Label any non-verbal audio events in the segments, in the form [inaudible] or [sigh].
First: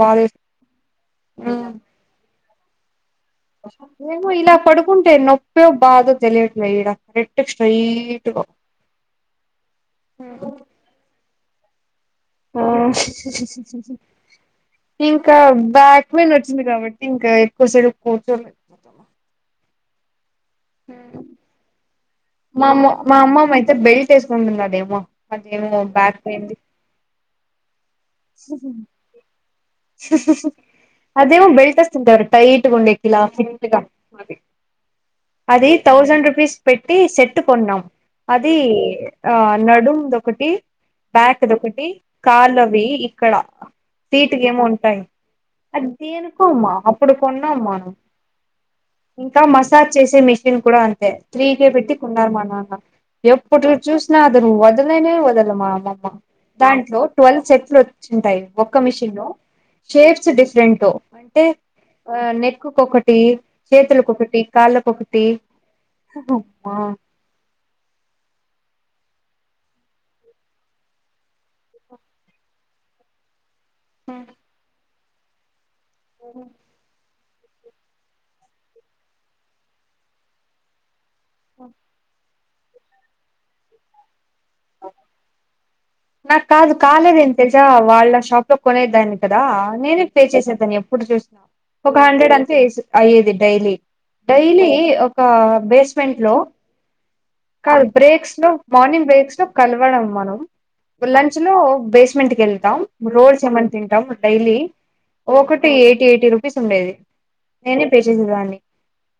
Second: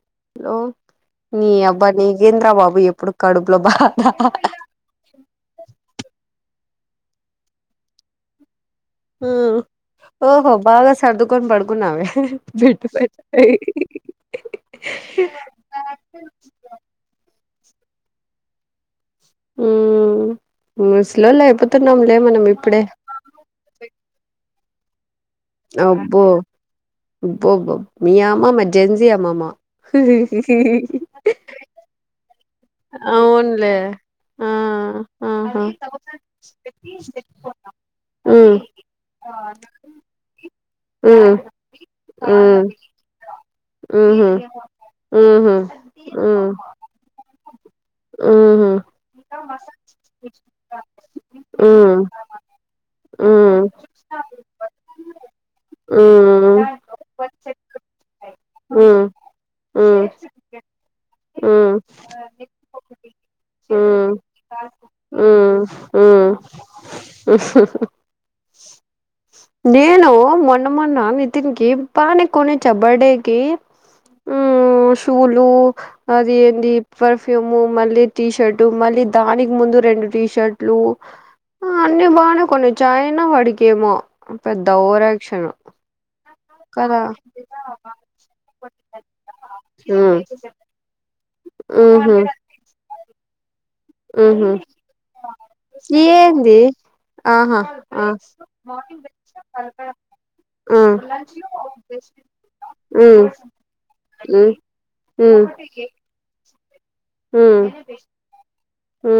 బాధ హలో నీ అబ్బా నీగేంద్రబాబు ఎప్పుడు కడుపులో బా ేమో ఇలా పడుకుంటే నొప్పేో బాధో తెలియ స్ట్ర కరెట్ స్ట్రైట్ ఓహో బాగా సర్దుకోని పడకువ ఇంకా బ్యాక్ పెయిన్ వచ్చింది కాబట్టి ఇంకా కసలుచ త సలోలా ఎప్పతున్నా మా అమ్మ మా అమ్మమ్మ అయితే బెల్ట్ వేసుకుంటుంది కదేమో అది ఏమో బ్యాక్ పెయిన్ బబా మీయామ్మ మర్జెన్సీ అమ్మమా అదేమో బెల్ట్ వేసుకుంటారు టైట్ గా ఉండేకి ఇలా ఫిట్ అవునులే గా అది ఆ ఆహా ఎట్టుకున్నాం అది ఉమ్ ఆ నడుంద ఒకటి ఉమ్ బ్యాక్ అది ఒకటి ఉమ్ కాల్వి ఇక్కడ ఉహు సీటుకి ఏమో ఉంటాయి ఉహు అది దేకో అమ్మా అప్పుడు కొన్న అమ్మాను ఆహ ఇంకా మసాజ్ చేసే మిషన్ కూడా అంతే త్రీ కేే పెట్టి ఉమ్ కొన్నారు మా నాన్న ఎప్పుడు ఉమ్ చూసినా అదను వదలేనే వదలమా అమ్మ ఉమ్ దాంట్లో ట్వెల్త్ సెట్లు ా ఒ ఉమ్ మిషన్ షేప్స్ డిఫరెంట్ అంటే నెక్ కాళ్ళకొకటి అమ్మా హ నేను మొన్న మొన్న నితినికి పాని కొని చ బర్డేకి షూలు అది ఏంటి పర్ ఫ్యూము మళ్ళీ టీ షర్ట్ మళ్ళీ దానికి ముందు రెండు టీషర్ట్లు అన్ని బానే కొన్ని చాయనా వాడికేమో పెద్ద ఓరాక్షన్ నాకు కాదు కాలేదుేం తెసా వాళ్ళ షాప్ లో కొనేదాన్ని కదా నేనే ఉమ్, పే చేసేదాన్ని ఎప్పుడు చూ ఒక ఉహు హండ్రెడ్ అంతే అయ్యేది డైలీ ఉహు డైలీ ఒక బేస్మెంట్ లో ఏంది ఆహా కాదు ఆ బ్రేక్స్ లో మార్నింగ్ బ్రేక్స్ లో కలవడం మనం లంచ్ లో బేస్మెంట్కి వెళ్తాం ఉ రోడ్స్ ఏమన్నా తింటాం ఉ డైలీ ఒకటి మేఘ ఎయిటీ ఎయిటీ రూపీస్ ఉండేది నేనే పే చేసేదాన్ని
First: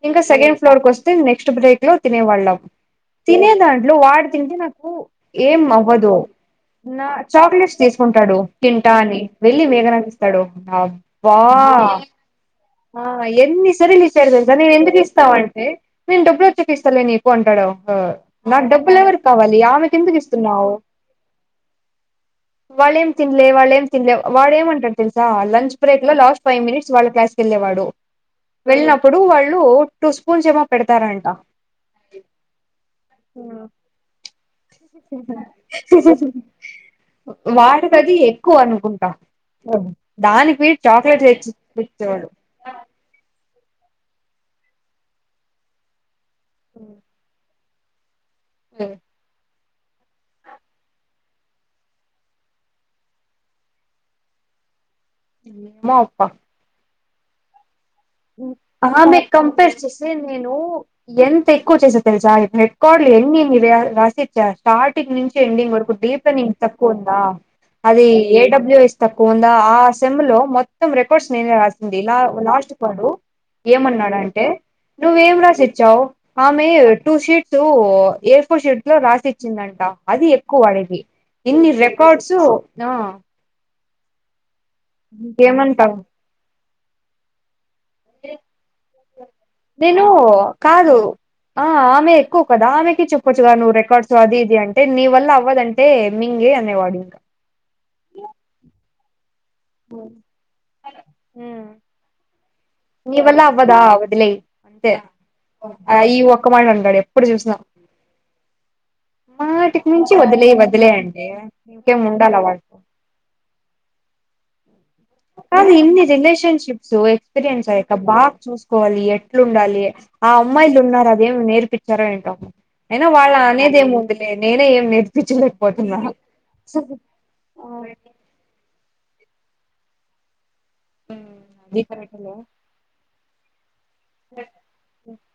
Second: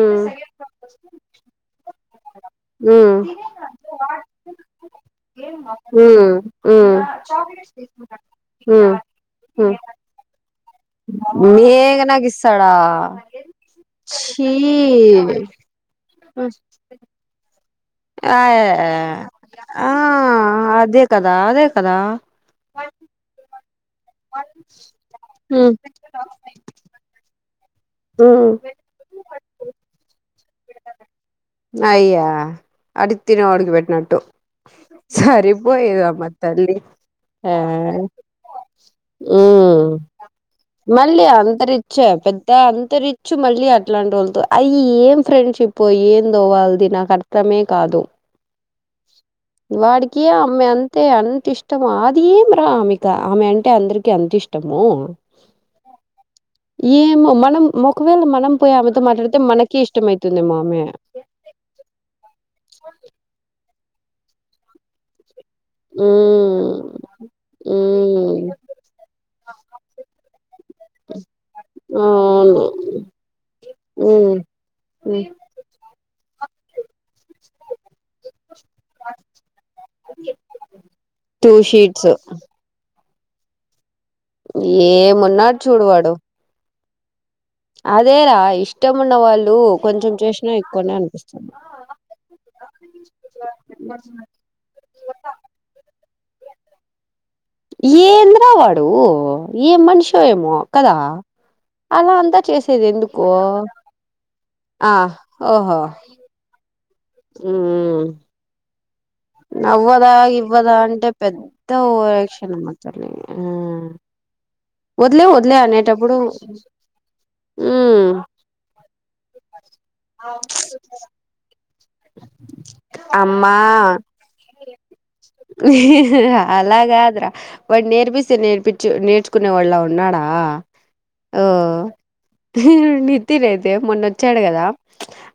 ఇంకా సెకండ్ ఫ్లోర్ క వస్తే నెక్స్ట్ బ్రేక్ లో తినేవాళ్ళము. తినే దాంట్లో వాడు తింటే నాకు ఏం అవ్వదు నా చాక్లెట్స్ తీసుకు ంటాడు తింటా అని వెళ్ళి మేఘనాకిస్తాడు. అబ్బా! నాకు ఇస్తాడా ఆ ఎన్ని సరిలు ఇచ్చారో ఛీ తెలుసా నేను ఎందుకు ఇస్తాను అంటే నేను డబ్బులు వచ్చాక ఇస్తాలే నీకు అంటాడు. ఆ నాకు డబ్బులు ఎవరికి కావాలి ఆ ఆమెకు ఎందుకు ఇస్తున్నావు? అదే కదా అదే కదా వాళ్లేం తినలే వాళ్లేం తినలే వాడేమంటాడో తెలుసా లంచ్ బ్రేక్ లో లాస్ట్ ఫైవ్ మినిట్స్ వాళ్ళ క్లాస్కి వెళ్ళేవాడు. వెళ్ళినప్పుడు, వాళ్ళు టూ స్పూన్స్ ఏమో పెడతారంట అయ్యా అది తినే వాడికి పెట్టినట్టు సరిపోయారమ్మా తల్లీ వాడికది అది ఎక్కువ అనుకుంటా, దానికి వేరే మళ్ళీ చాక్లెట్ అంత రిచ్చే తెచ్చియచ్చు. పెద్ద అంతరిచ్ మళ్ళీ అట్లాంటి వాళ్ళతో అయ ఏం ఫ్రెండ్షిప్ ఏదో వాళ్ళది నాకు అర్థమే కాదు. అ [unintelligible] వాడికి అమ్మె అంతే అంత ఇష్టమా? అది ఏంది రా ఆమెకు ఆమె అంటే అందరికీ అంతఇష్టం. ఇష్టమో ఏమో అబ్బా ఏమో మనం ఒకవేళ మనం పోయి ఆ ఆమెతో హా మీకు మాట్లాడితే కంపేర్ మనకి చేసి నేను ఇష్టమైతుందేమో ఆమె ఎంత ఎక్కువ చేసే తెలుసా హెడ్ కార్లీ ఎన్నినీవి రాసిచ్చా స్టార్టింగ్ నుంచి ఎడింగ్ వరకు డీప్ నీకు హ్మ్ సపోర్టా అది హ్మ్ ఏడబ్ల్యూ ఎస్ తక్కువ ఉందా ఆ సెమ్ లో మొత్తం రికార్డ్స్ నేనే రాసిందిలా అవును లాస్ట్ ఏమన్నాడు హ్మ్ అంటే హ్మ్ నువ్వేం రాసిచ్చావు ఆమె two sheets A four sheets లో రాసిచ్చిందంట. అది ఎక్కువ వాడేది టూ ఇన్ని షీట్స్ రికార్డ్స్. ఏమున్నాడు ఏమంటావు చూడువాడు. ఇష్టం ఉన్న వాళ్ళు నేను కొంచెం చేసినా ఎక్కువనే కాదు అనిపిస్తుంది ఆ ఆమె ఎక్కువ ప ఆమెకి చెప్పొచ్చు కదా నువ్వు రికార్డ్స్ అది ఇది అంటే నీ వల్ల అవ్వదంటే మింగే అనేవాడు. ఏందిరా వాడు ఏ మనిషో ఏమో కదా! అలా అంతా చేసేది నీ ఎందుకో వల్ల అవ్వదా వదిలేయ్ అంతే ఆ ఓహో ఆ ఈ ఒక్క మాట అంటాడు ఎప్పుడు చూసినా మ్ మాటికి నవ్వదా మించి వదిలేయ్ ఇవ్వదా వదిలేయ్ అంటే పెద్ద ఇంకేం ఉండాలా ఓవరాక్షన్ అమ్మ వాడితో తల్లీ. వదులే కాదు ఇన్ని రిలేషన్షిప్స్, ఎక్స్పీరియన్స్ అయ్యాక ఉమ్ బాగా చూసుకోవాలి. ఎట్లుండాలి ఆ అమ్మాయి అక్కయ్యలున్నారు అదేం నేర్పించారా ఏంటో. అయినా వాళ్ళ అమ్మా అనేది ఏం ఉంది లే నేనే ఏం నేర్పించలేకపోతున్నా. అలా కాదురా వాడు నేర్పిస్తే నేర్పిచ్చు నేర్చు కునే వాళ్ళ ఉన్నాడా ఓ అది కరెక్ట్లే ఉహ్ నితి రహ్ మొన్నచ్చాడు కదా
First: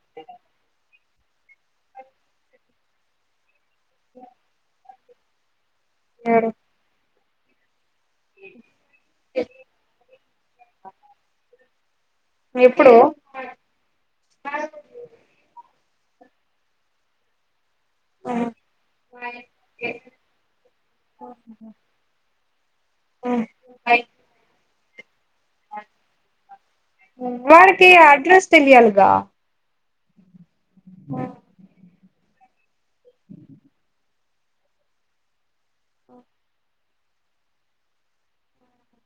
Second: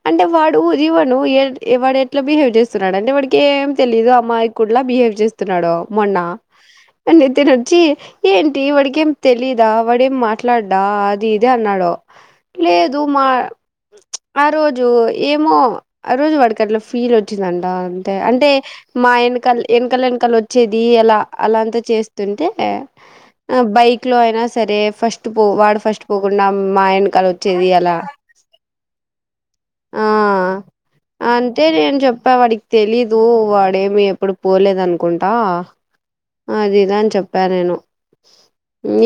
అంటే వాడు జీవను ఏ వాడు ఎట్లా బిహేవ్ చేస్తున్నాడు అంటే, వాడికి ఏం తెలీయదు అమ్మాయికుడిలా బిహేవ్ చేస్తున్నాడు. మొన్న ఏడు నితిన్ వచ్చి ఏంటి వాడికేం తెలీదా వాడేం మాట్లాడ్డా అది ఇది అన్నాడు. ఎప్పుడు లేదు మా ఆ రోజు ఏమో ఆ రోజు వాడికి అట్లా ఫీల్ వచ్చిందంట. అంతే అంటే మా వెనక వెనకల వెనకలు వచ్చేది ఎలా అలాంతా చేస్తుంటే బైక్ లో అయినా సరే ఫట్ పో వాడు ఫస్ట్ పోకుండా మా వెనకాల వచ్చేది వాడికి అలా అడ్రస్ తెలియాలిగా ఆ అంతే నేను చెప్ చెప్ప వాడికి తెలీదు వాడేమి ఎప్పుడు పోలేదు అనుకుంటా అదిద అని చెప్పా నేను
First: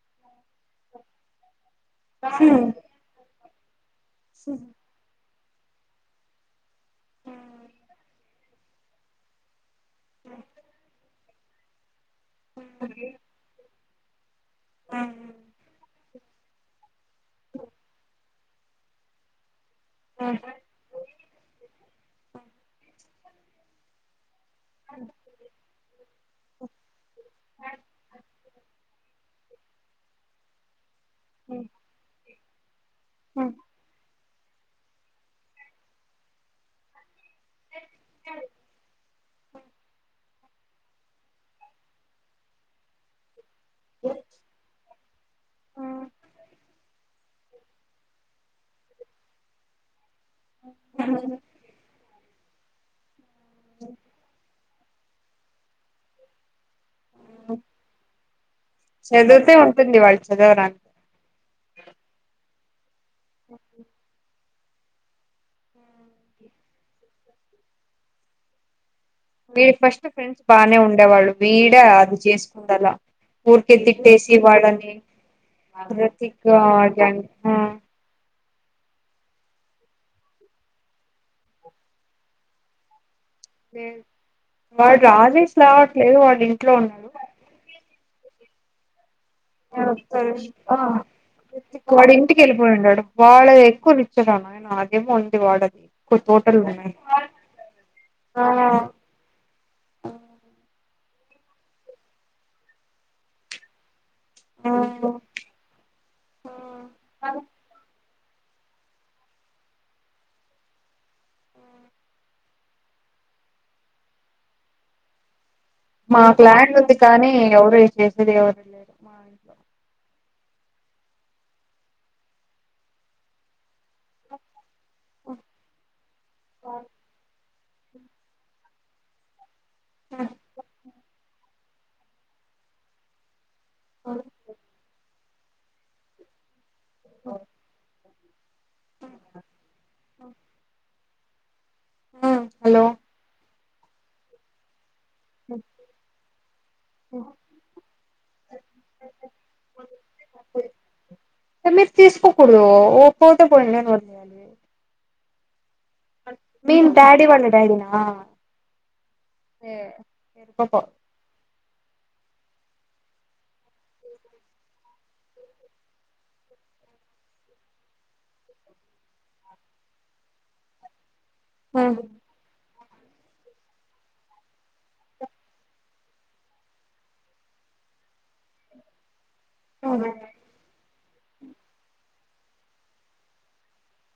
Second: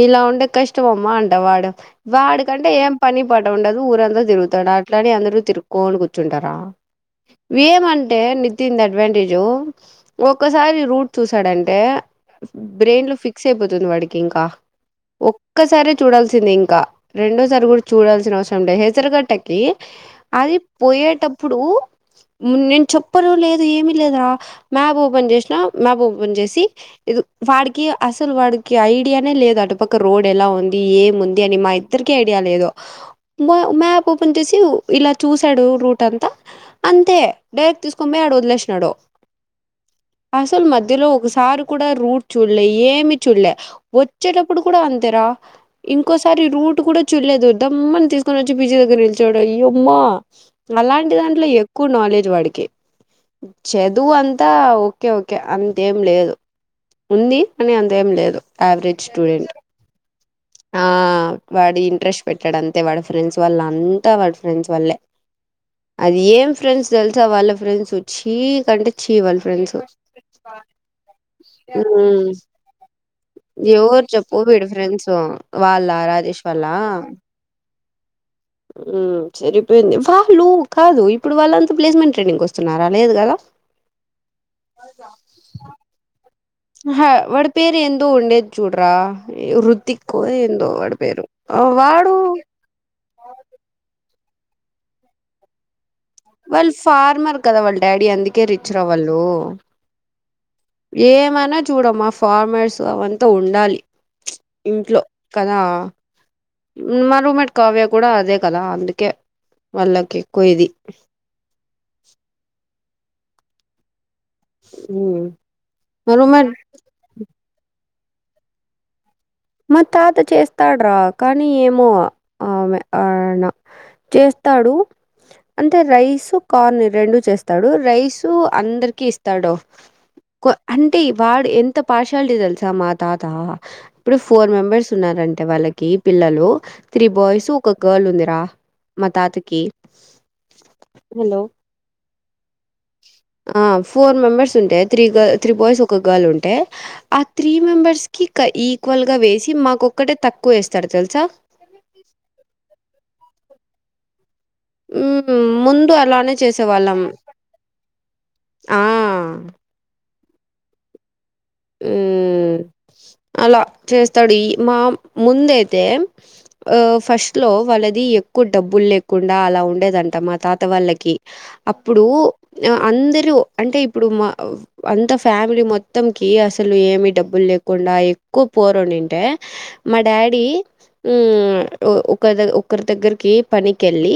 ఇలా ఉంటే కష్టమమ్మా అంట వాడు వాడికంటే ఏం పని పాట ఉండదు ఊరంత తిరుగుతాడు అట్లాని అందరు తిరుక్కోని కూర్చుంటారు ఏమంటే నితిన్ ది అడ్వాంటేజ్ ఒకసారి రూట్ చూసాడంటే బ్రెయిన్ లో ఫిక్స్ అయిపోతుంది వాడికి ఇంకా ఒక్కసారి చూడాల్సింది ఇంకా రెండోసారి కూడా చూడాల్సిన అవసరం లే హెసరగా టెక్ ట్రీ అది పోయేటప్పుడు నేన్ చెప్పను లేదు ఏమి లేదురా మ్యాప్ ఓపెన్ చేసినా మ్యాప్ ఓపెన్ చేసి ఇద్ వాడికి అసలు వాడికి ఐడియా నే లేదు అటుపక్క రోడ్ ఎలా ఉంది ఏం ఉంది అని మా ఇద్దరిక ఐడియా లేదు మా మ్యాప్ కొంత సేవ్ ఇలా చూసాడు రూట్ అంతా అంతే డైరెక్ట్ తీసుకొని పోయి ఆడ వదిలేసినాడు అసలు మధ్యలో ఒకసారి కూడా రూట్ చూడలే ఏమి చూడలే వచ్చేటప్పుడు కూడా అంతేరా ఇంకోసారి రూట్ కూడా చు చూడలేదు దమ్మని తీసుకొని వచ్చి పీజీ దగ్గర నిలిచోడు అయ్యో అమ్మ అలాంటిదాని ఎక్కువ నాలెడ్జ్ వాడికే చదువు అంతా ఓకే ఓకే అంతేం లేదు ఉంది కానీ అంతేం లేదు యావరేజ్ స్టూడెంట్ చదివితే ఉంటుంది వాళ్ళు చదవరాని ఆ వాడు ఇంట్రెస్ట్ పెట్టడు అంతే వాడు ఫ్రెండ్స్ వళ్ళ అంతా వాడు ఫ్రెండ్స్ వళ్లే అది ఏం ఫ్రెండ్స్ తెలుసా వాళ్ళ ఫ్రెండ్స్ చీ కంటే చీ వాళ్ళ వీడి ఫ్రెండ్స్ ఉమ్ ఫస్ట్ ఫ్రెండ్స్ బానే ఉండేవాళ్ళు వీడే అది చేసుకుండలా ఊర్కే ఎవరు తిట్టేసి చెప్పు వీడి వాళ్లని ఫ్రెండ్స్ వాళ్ళ ప్రతిక రాజేష్ వాళ్ళ [unintelligible] ఊ సరిపోయింది వాళ్ళు కాదు ఇప్పుడు వాళ్ళంతా ప్లేస్మెంట్ ట్రైనింగ్ వస్తున్నారా లేదు కదా లేద్ వాడు రాడ్ దీస్ రావట్లేదు వాడు ఇం అహ వాడ్ పేరు ఎందో ఉండేది చూడ్రా వాడు ఇంటికి వెళ్ళిపోయింటడు వాడు ఎక్కువ నిక్ చుర నాయన అదేమో ఉంది వాడది ఎక్కువ తోటలు వాళ్ళు ఉన్నాయి ఫార్మర్ కదా వాళ్ళు డాడీ ఆ అందుకే రిచ్ రా వాళ్ళు ఏమనా చూడమా ఫార్మర్స్ అవంతా ఉండాలి ప్చ్ ఆ ఇంట్లో కదా మా రూమ్ మెట్ కావ్యకు కూడా అదే కదా అందుకే వాళ్ళకి ఎక్కువ ఇది ఊ మాకు ల్యాండ్ ఉంది కానీ ఎవరు చేసేది ఎవరు లేరు మా ఇంట్లో మా తాత చేస్తాడ్రా కానీ ఏమో ఆమే ఆయన చేస్తాడు అంటే రైస్ కార్న్ రెండు చేస్ స్తాడు రైస్ అందరికి ఇస్తాడు కొ అంటే వాడు ఎం త పార్షాలిటీ తెలుసా మా తాత ఇప్పుడు ఫోర్ మెంబర్స్ ఉన్నారండి టే వాళ్ళకి పిల్లలు త్రీ బాయ్స్ ఒక గర్ల్ ఉంది రా మా తాతకి హలో ఆ అ ఆ ఫోర్ మెంబర్స్ ఉంటే త్రీ గల్ త్రీ బాయ్స్ ఒక గర్ల్ ఉంటే ఆ త్రీ మెంబర్స్కి ఇక ఈక్వల్గా వేసి మాకు ఒక్కటే తక్కువ వేస్తాడు తెలుసా మీరు తీసుకోకూడదు ఓ పోతే పోయింది లే అని వ ఊ ముందు అలానే మీన్ చేసేవాళ్ళం. డాడి వాళ్ళ డాడీ నా ఆ! ఏ ఎరిపప్ప ఊ అలా చేస్తాడు ఈ మా ముందయితే ఆ ఫస్ట్ లో వాళ్ళది ఎక్కువ డబ్బులు లేకుండా అలా ఉండేదంట మా తాత వాళ్ళకి అప్పుడు ఆ అందరూ అంటే ఇప్పుడు మా అంత ఫ్యామిలీ మొత్తం కి అసలు ఏమి డబ్బులు లేకుండా ఎక్కువ పోరాడింటే మా డాడీ ఉమ్ ఆ ఒక ఒకరి దగ్గరికి పనికెల్లి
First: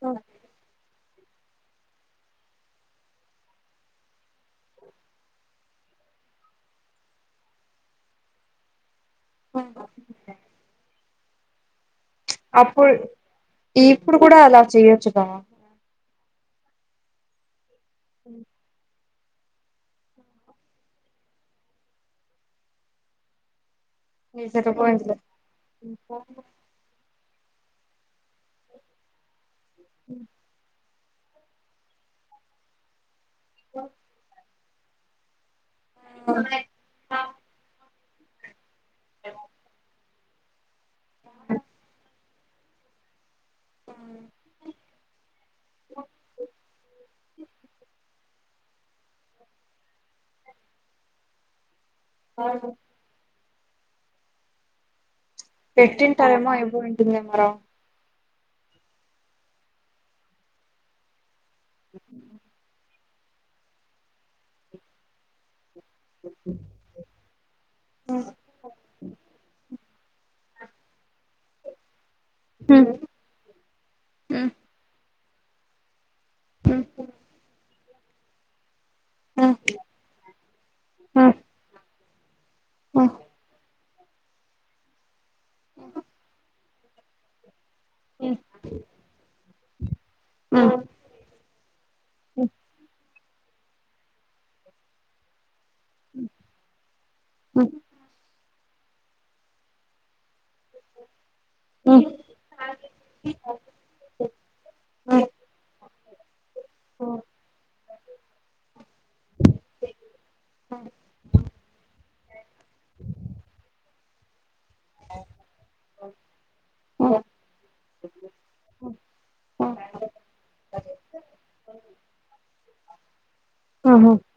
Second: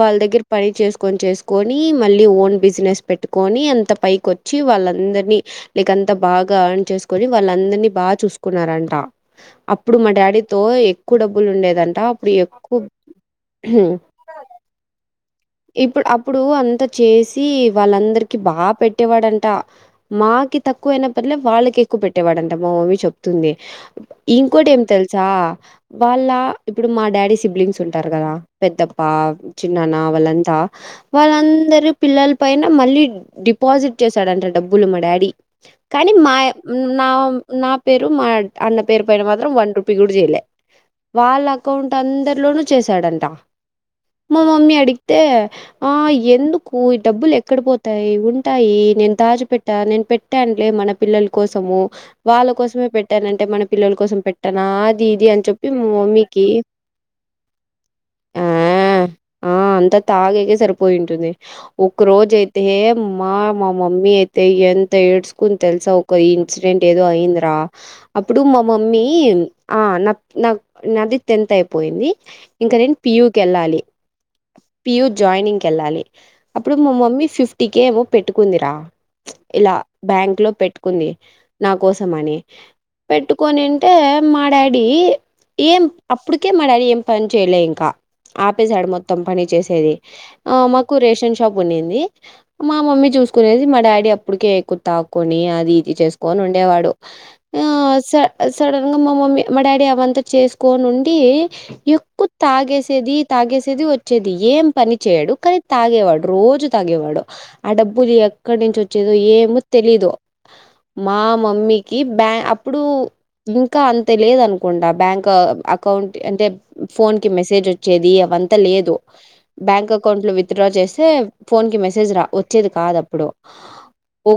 వాళ్ళ దగ్గర పని చేసి కొని చేసుకొని మళ్ళీ ఓన్ బిజినెస్ పెట్టుకొని అంత పైకి వచ్చి వాళ్ళందరినీ లేక అంత బాగా అర్న్ చేసుకుని వాళ్ళ అందరినీ బాగా చూసుకున్నారంట అప్పుడు మా డాడీతో ఎక్కువ డబ్బులు ఉండేదంటా అప్పుడు ఇప్పుడు కూడా అలా చేయొచ్చుగా ఇప్పుడు అప్పుడు అంతా చేసి వాళ్ళందరికి బాగా పెట్ పెట్టేవాడంట మాకి తక్కువ అయిన పనిలే వాళ్ళకి ఎక్కువ పెట్టేవాడంట మా మమ్మీ చెప్తుంది నీ ఇంకోటి ఏమి సరిపోయిందిలే తెలుసా వాళ్ళ ఇప్పుడు మా డాడీ సిబ్లింగ్స్ ఉంటారు కదా పెద్దప్పా చిన్నన్న వాళ్ళ వాళ్ళందరు పిల్లల పైన మళ్ళీ డిపాజిట్ చేశాడంట డబ్బులు మా డాడీ కానీ మా నా నా పేరు మా అన్న పేరు పైన మాత్రం వన్ రూపీ కూడా చేయలే వాళ్ళ అకౌంట్ అందరిలోనూ చేశాడంట మా మమ్మీ అడిగి తే ఆ ఎందుకూ డబ్బులు ఎక్కడ పోతాయి ఉంటాయి నేను తాజు పెట్టా నేను పెట్టానులే మన పిల్లల కోసము వాళ్ళ కోసమే పెట్టాన అంటే మన పిల్లల కోసం పెట్టాను అది ఇది అంతే చెప్పి మా మమ్మీకి పెట్టింటారేమో అయిపోయింటుందేమో రా ఆ అంత తాగక సరిపోయింటుంది ఒక రోజు అయితే మా మా మమ్మీ అయితే ఎంత ఏడ్చుకుని తెలుసా ఒక ఇన్సిడెంట్ ఏదో అయిందిరా అప్పుడు మా మమ్మీ ఆ నా నా నాది టెన్త్ అయిపోయింది ఇంకా నేను పియుూ కే వెళ్ళాలి పియు జాయినింగ్ కి వెళ్ళాలి అప్పుడు మా మమ్మీ ఫిఫ్టీ కే ఏమో పెట్టుకుందిరా ఇలా బ్యాంక్ లో పెట్టుకుంది నా కోసం అని పెట్టుకని అంటే మా డాడీ ఏం అప్పటికే మా డాడీ ఏం పని చేయలే ఇంకా ఆపేసాడ మొత్తం పని చేసేది మాకు రేషన్ షాప్ ఉన్నింది మా మమ్మీ చూసుకునేది మా డాడీ అప్పుటికే కు తాక్కొని అది చేసుకొని ఉండేవాడు ఆ సడన్ గా మా మమ్మీ మా డాడీ అవంతా చేసుకోనిండి ఎక్కువ తాగేసేది తాగేసేది వచ్చేది ఏం పని చేయడు కానీ తాగేవాడు రోజు తాగేవాడు ఆ డబ్బులు ఎక్కడ నుంచి వచ్చేదో ఏమో తెలీదు మా మమ్మీకి బ్యా అప్పుడు ఇంకా అంత అ లేదనుకుండా బ్యాంక్ అకౌంట్ అంటే ఫోన్ కి మెసేజ్ వచ్చేది అవంతా లేదు బ్యాంక్ అకౌంట్ లో విత్ డ్రా చేస్తే ఫోన్ కి మెసేజ్ రా వచ్చేది కాదు అప్పుడు ఒ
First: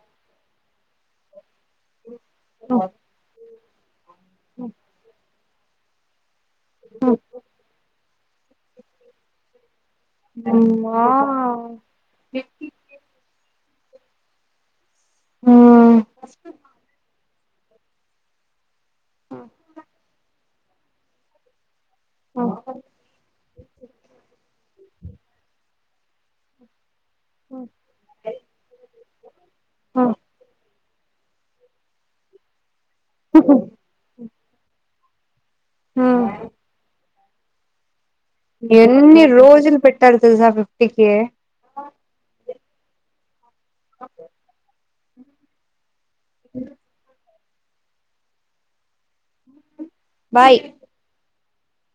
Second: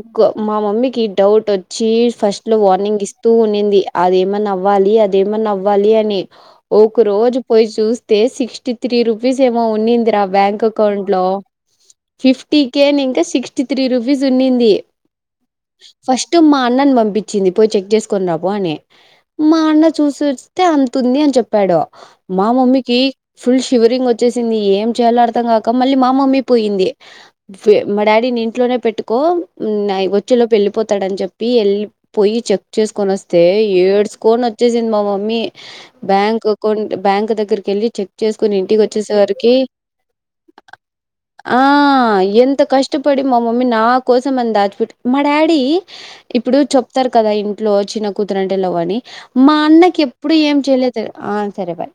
మా మమ్మీకి డౌట్ వచ్చి ఫస్ట్ లో వార్నింగ్ ఇస్తూ ఉంది అదేమన్నా అవ్వాలి అదేమన్నా అవ్వాలి అని ఒక రోజు పోయి చూస్తే సిక్స్టీ త్రీ రూపీస్ ఏమో ఉన్నింది బ్యాంక్ అకౌంట్ లో fifty K sixty three rupees ఉన్నింది ఫస్ట్ మా అన్నను పంపించ చ్చింది పోయి చెక్ చేసుకుని రాపో అని మా అన్న చూసిస్తే అతుంది అని చెప్పాడు మా మమ్మీకి ఫుల్ షివరింగ్ వచ్చ ఏం చేయాలో అర్థం కాక మళ్ళీ మా మమ్మీ పోయింది మా డాడీ ఇంట్లోనే పెట్టు వచ్చిలోపు వెళ్ళిపోతాడని చెప్పి వెళ్ళి పోయి చెక్ చేసుకొని వస్తే ఏడ్సుకొని వచ్చేసింది మా మమ్మీ బ్యాంక్ అకౌంట్ బ్యాంక్ దగ్గరకి వెళ్లి చెక్సుకుని ఇంటికి అన్ని వచ్చేసరికి రోజులు పెట్టారు తెలుసా ఫిఫ్టీకి ఆ ఎంత కష్టపడి మా మమ్మీ నా కోసం అంత దాచి మా డాడీ ఇప్పుడు చెప్తారు కదా ఇంట్లో చిన్న కూతురంటేలో అని మా అన్న ఎప్పుడు ఏం బాయ్ చేయలేదు ఆ సరే బాయ్